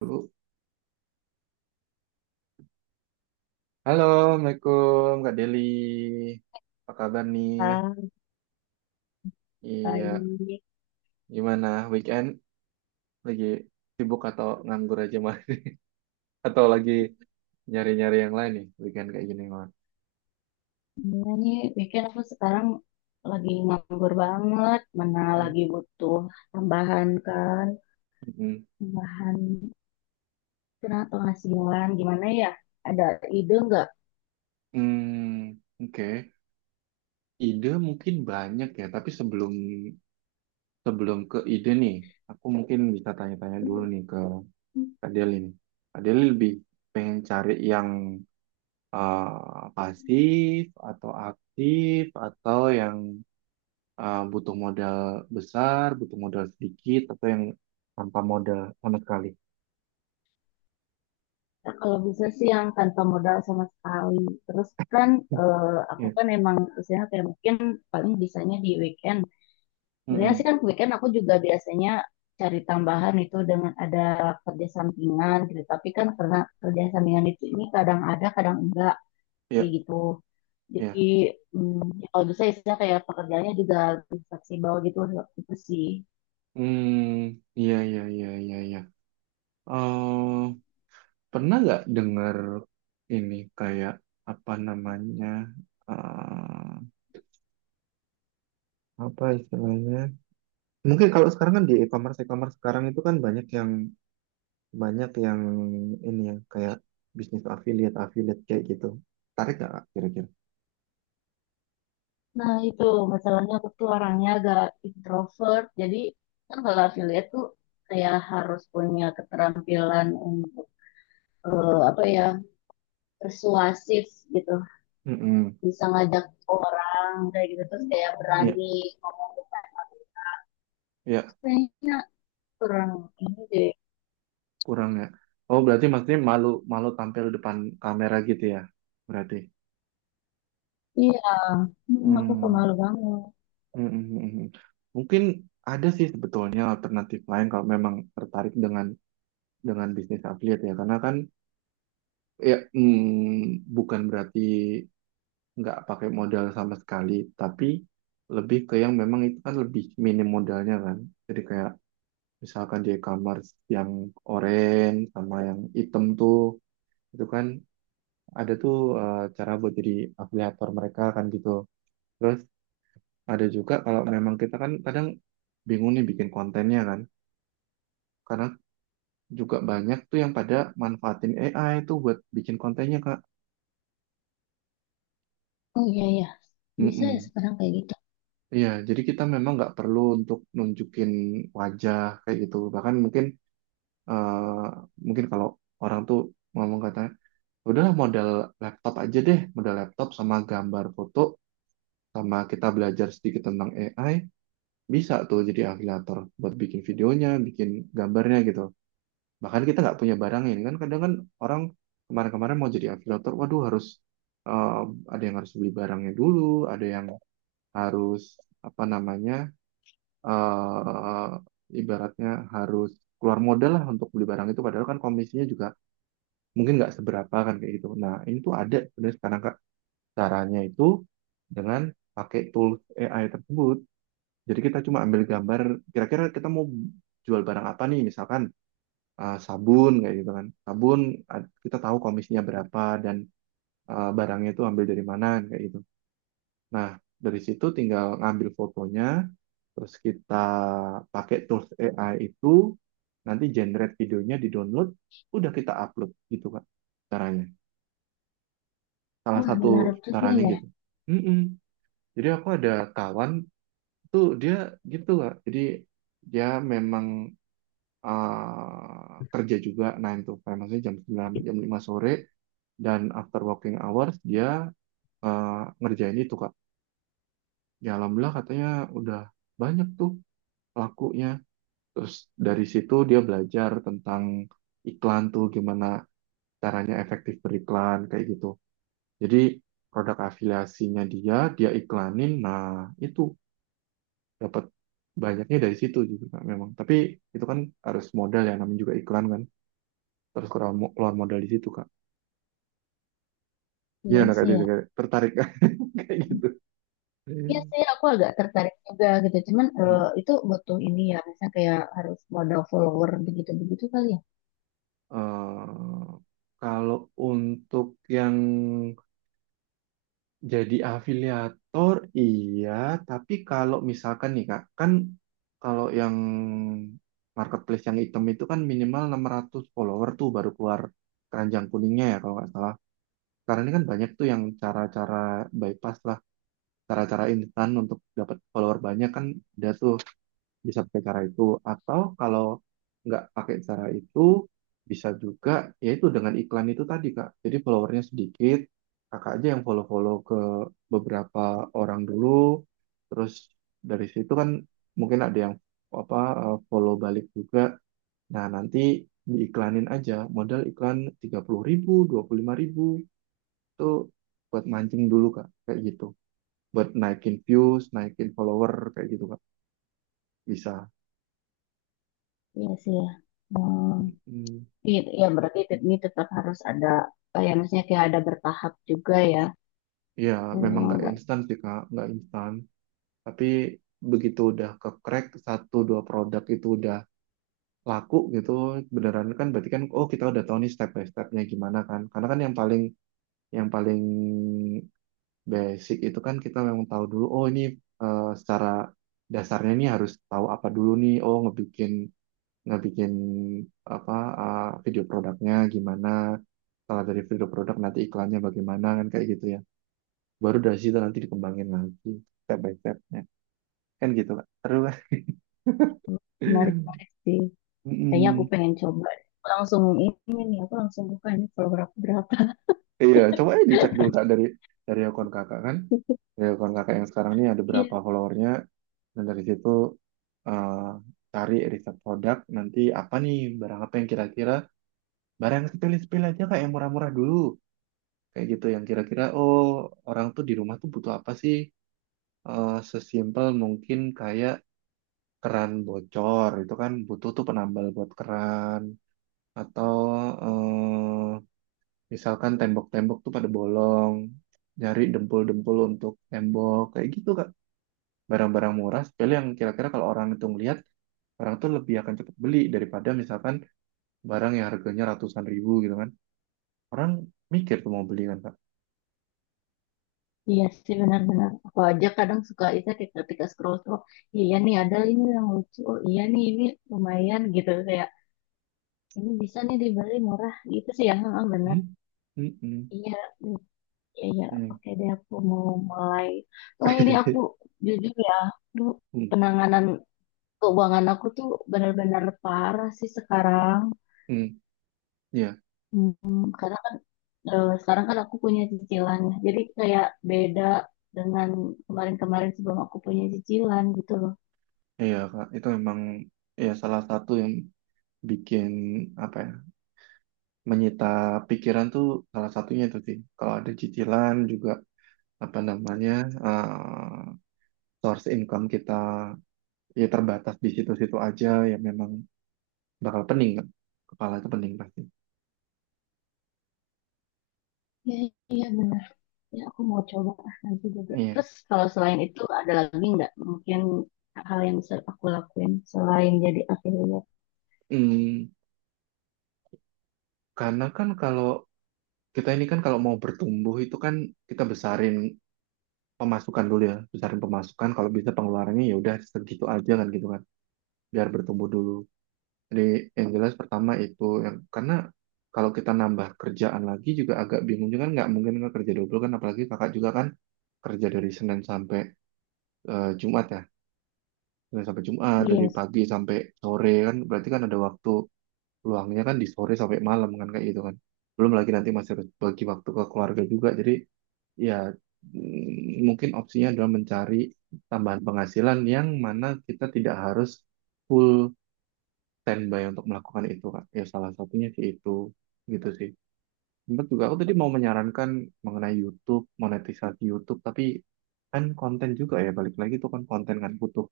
Dulu. Halo, Assalamualaikum Kak Deli. Apa kabar nih? Ah, Iya, baik. gimana weekend? Lagi sibuk atau nganggur aja mah? Atau lagi nyari-nyari yang lain nih weekend kayak gini mah? Iya nih, bikin aku sekarang lagi nganggur banget. Mana Hmm, lagi butuh tambahan kan, hmm, tambahan penghasilan. Gimana ya? Ada ide nggak? hmm, oke. Ide mungkin banyak ya, tapi sebelum sebelum ke ide nih, aku mungkin bisa tanya-tanya dulu nih ke Kak Deli nih. Kak Deli lebih pengen cari yang eh, pasif atau aktif atau yang butuh modal besar, butuh modal sedikit, atau yang tanpa modal sama sekali. Ya, kalau bisa sih yang tanpa modal sama sekali. Terus kan eh, aku Ya, kan emang usianya kayak mungkin paling bisanya di weekend. Sebenarnya sih mm-mm. kan weekend aku juga biasanya cari tambahan itu dengan ada kerja sampingan gitu. Tapi kan karena kerja sampingan itu ini kadang ada, kadang enggak Ya, kayak gitu. Jadi ya. Ya kalau bisa istilah kayak pekerjaannya juga lebih fleksibel gitu itu sih. Hmm, iya, iya, iya, iya, iya. Eh, Pernah nggak dengar ini kayak apa namanya? eh, Apa istilahnya? Mungkin kalau sekarang kan di e-commerce sekarang itu kan banyak yang ini ya kayak bisnis affiliate, affiliate kayak gitu. Tarik nggak Kak, kira-kira? Nah itu masalahnya aku tuh orangnya agak introvert. Jadi kan kalau affiliate tuh kayak harus punya keterampilan untuk apa ya, persuasif gitu, Mm-mm. bisa ngajak orang kayak gitu, terus kayak Iya, berani ngomong "Oh, iya. kayaknya kurang ini deh." Kurang ya. Oh, berarti maksudnya malu malu tampil depan kamera gitu ya. Berarti. Iya, hmm, aku Hmm. pemalu banget. Hmm, hmm, hmm, hmm. Mungkin ada sih sebetulnya alternatif lain kalau memang tertarik dengan bisnis affiliate ya. Karena kan ya bukan berarti nggak pakai modal sama sekali, tapi lebih ke yang memang itu kan lebih minim modalnya kan. Jadi kayak misalkan di e-commerce yang orange sama yang hitam tuh itu kan ada tuh cara buat jadi afiliator mereka kan gitu. Terus ada juga kalau memang kita kan kadang bingung nih bikin kontennya kan. Karena juga banyak tuh yang pada manfaatin AI tuh buat bikin kontennya Kak. Oh iya ya, bisa ya Mm-mm. sekarang kayak gitu. Iya, jadi kita memang nggak perlu untuk nunjukin wajah kayak gitu. Bahkan eh, mungkin kalau orang tuh ngomong katanya, udahlah modal laptop aja deh, modal laptop sama gambar foto sama kita belajar sedikit tentang AI. Bisa tuh jadi afiliator buat bikin videonya, bikin gambarnya gitu. Bahkan kita nggak punya barangnya. Ini kan kadang kan orang kemarin-kemarin mau jadi afiliator, waduh harus eh, ada yang harus beli barangnya dulu, ada yang harus apa namanya, eh ibaratnya harus keluar modal lah untuk beli barang itu. Padahal kan komisinya juga mungkin nggak seberapa kan kayak gitu. Nah ini tuh ada sebenarnya sekarang Kak. Caranya itu dengan pakai tools AI tersebut jadi kita cuma ambil gambar, kira-kira kita mau jual barang apa nih, misalkan sabun kayak gitu kan. Kita tahu komisinya berapa dan barangnya itu ambil dari mana kayak gitu. Nah, dari situ tinggal ngambil fotonya, terus kita pakai tools AI itu nanti generate videonya di-download, udah kita upload gitu Kak caranya. Salah Wah, satu menarik juga caranya ya. gitu. Mm-mm. Jadi aku ada kawan tuh dia gitu Kak. Jadi dia memang kerja juga 9 to 5, maksudnya jam 9 sampai jam 5 sore, dan after working hours dia ngerjain itu, Kak. Ya alhamdulillah katanya udah banyak tuh lakunya. Terus dari situ dia belajar tentang iklan tuh, gimana caranya efektif beriklan, kayak gitu. Jadi produk afiliasinya dia, iklanin, nah itu dapat banyaknya dari situ juga Kak, memang. Tapi itu kan harus modal ya, namanya juga iklan kan. Terus keluar keluar modal di situ, Kak. Iya, Iya anak sih IT ya. juga tertarik kayak gitu. Hmm. Iya sih, aku agak tertarik juga gitu. Cuman itu butuh ini ya, misalnya kayak harus modal follower begitu-begitu kali ya. Eh, Kalau untuk yang jadi afiliator, iya. Tapi kalau misalkan nih Kak, kan kalau yang marketplace yang hitam itu kan minimal 600 follower tuh baru keluar keranjang kuningnya ya kalau nggak salah. Karena ini kan banyak tuh yang cara-cara bypass lah, cara-cara instan untuk dapat follower banyak kan ada tuh. Bisa pakai cara itu atau kalau nggak pakai cara itu bisa juga, yaitu dengan iklan itu tadi Kak. Jadi followernya sedikit, kakak aja yang follow-follow ke beberapa orang dulu. Terus dari situ kan mungkin ada yang apa follow balik juga. Nah nanti diiklanin aja modal iklan 30.000 25.000 itu buat mancing dulu Kak kayak gitu, buat naikin views naikin follower kayak gitu Kak, bisa. Iya sih ya. Hmm. Mm. Iya, ya berarti ini tetap harus ada, kayak maksudnya kayak ada bertahap juga ya. Ya, memang Hmm, nggak nggak. instan sih, Kak. Nggak instan. Tapi begitu udah ke crack satu dua produk itu udah laku gitu, beneran kan, berarti kan oh kita udah tahu nih step by stepnya gimana kan. Karena kan yang paling basic itu kan kita memang tahu dulu oh ini secara dasarnya nih harus tahu apa dulu nih. Oh ngebikin ngebikin apa video produknya gimana. Setelah dari video produk nanti iklannya bagaimana kan kayak gitu ya, baru dari situ nanti dikembangin lagi step by stepnya kan gitu Kak, terus lah. Menarik menarik sih. Kayaknya aku Mm-mm. pengen coba. Aku langsung ini nih, aku langsung buka ini follower aku berapa. Iya coba aja dicek dulu Kak dari akun kakak kan, dari akun kakak yang sekarang ini ada Iya, berapa followernya, dan dari situ eh, cari riset produk nanti apa nih, barang apa yang kira-kira, barang yang sepele-sepele aja Kak yang murah-murah dulu kayak gitu, yang kira-kira oh orang tuh di rumah tuh butuh apa sih. Sesimpel mungkin kayak keran bocor itu kan butuh tuh penambal buat keran, atau eh, misalkan tembok-tembok tuh pada bolong, nyari dempul-dempul untuk tembok, kayak gitu Kak. Barang-barang murah, sepele yang kira-kira kalau orang itu ngelihat, orang tuh lebih akan cepet beli daripada misalkan barang yang harganya ratusan ribu gitu kan. Orang mikir tuh mau beli kan Kak. iya sih benar-benar. Aku aja kadang suka itu kayak ketika scroll scroll. Iya nih ada ini yang lucu. Oh iya nih, ini lumayan gitu, kayak ini bisa nih dibeli murah gitu sih ya, heeh, benar. Hmm? Hmm, hmm, Iya, mm, iya, iya. hmm. Oke deh, aku mau mulai. Soalnya ini aku jujur ya, aduh, Hmm, penanganan keuangan aku tuh benar-benar parah sih sekarang. hmm, iya, Hmm, karena kan sekarang kan aku punya cicilan, jadi kayak beda dengan kemarin-kemarin sebelum aku punya cicilan gitu loh. iya Kak, itu memang ya salah satu yang bikin apa ya, menyita pikiran tuh salah satunya itu sih. Kalau ada cicilan juga apa namanya eh, source income kita ya terbatas di situ-situ aja ya, memang bakal pening kan, kepala itu pening pasti. Iya, iya benar. Ya aku mau coba ah, nanti juga. Iya, Terus kalau selain itu ada lagi nggak mungkin hal yang bisa aku lakuin selain jadi affiliate? hmm, karena kan kalau kita ini kan kalau mau bertumbuh itu kan kita besarin pemasukan dulu ya, besarin pemasukan kalau bisa pengeluarannya ya udah segitu aja kan gitu kan, biar bertumbuh dulu. Jadi yang jelas pertama itu, yang karena kalau kita nambah kerjaan lagi juga agak bingung juga kan, nggak mungkin nggak kerja double kan, apalagi kakak juga kan kerja dari Senin sampai Jumat ya, Senin sampai Jumat dari Iya. pagi sampai sore kan, berarti kan ada waktu luangnya kan di sore sampai malam kan kayak gitu kan, belum lagi nanti masih harus bagi waktu ke keluarga juga. Jadi ya mungkin opsinya adalah mencari tambahan penghasilan yang mana kita tidak harus full standby untuk melakukan itu Kak, ya salah satunya sih itu, gitu sih. Sempat juga aku tadi mau menyarankan mengenai YouTube, monetisasi YouTube, tapi kan konten juga ya, balik lagi itu kan konten kan butuh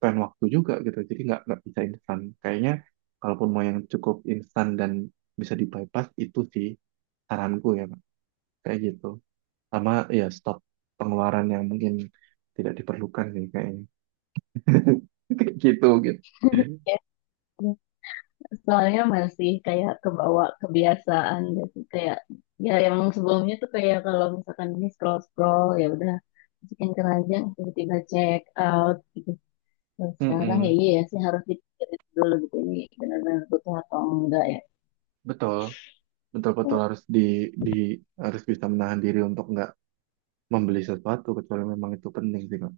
spend waktu juga gitu. Jadi nggak bisa instan. Kayaknya kalaupun mau yang cukup instan dan bisa di-bypass itu sih saranku ya, Pak. Kayak gitu. Sama ya, stop pengeluaran yang mungkin tidak diperlukan sih kayaknya. Kayak gitu gitu. Sih. Soalnya masih kayak kebawa kebiasaan gitu, kayak ya yang sebelumnya tuh kayak kalau misalkan ini scroll scroll ya udah masukin keranjang tiba-tiba check out gitu. Kalau sekarang ya Mm-mm. iya ya sih harus dipikirin dulu gitu, ini benar-benar butuh atau enggak ya. Betul, betul-betul Oh, harus di harus bisa menahan diri untuk nggak membeli sesuatu kecuali memang itu penting sih Kak.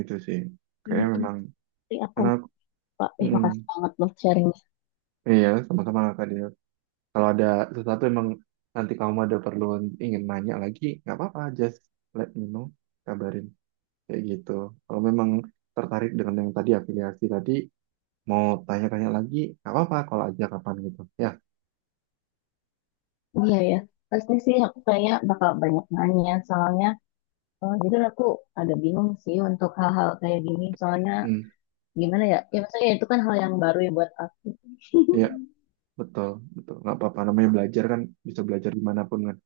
Itu sih. iya Kayaknya iya. memang. Nanti aku, karena aku- pak, mm, makasih banget loh sharingnya. iya, sama-sama Kak Dea. Kalau ada sesuatu emang nanti kamu ada perlu ingin nanya lagi, nggak apa-apa, just let me know, kabarin kayak gitu. Kalau memang tertarik dengan yang tadi afiliasi tadi, mau tanya-tanya lagi, nggak apa-apa, kalau aja kapan gitu. Ya, Iya ya, pasti sih aku kayak bakal banyak nanya soalnya jujur aku ada bingung sih untuk hal-hal kayak gini, soalnya hmm, gimana ya, ya maksudnya itu kan hal yang baru ya buat. ya betul, betul, nggak apa-apa. Namanya belajar kan bisa belajar dimanapun kan.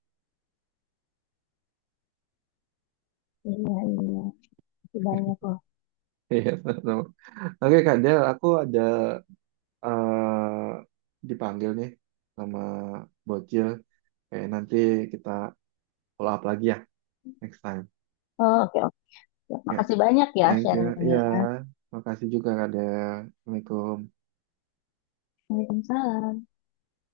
Iya, iya. Makasih banyak loh. Iya, sama-sama. Oke Kak Del, aku ada eh, dipanggil nih sama Bocil. Kayak nanti kita follow up lagi ya next time. Oh, oke, oke. Ya. Makasih banyak ya Thank you. Iya, sharingnya. makasih juga Kak Del. Assalamualaikum. Waalaikumsalam.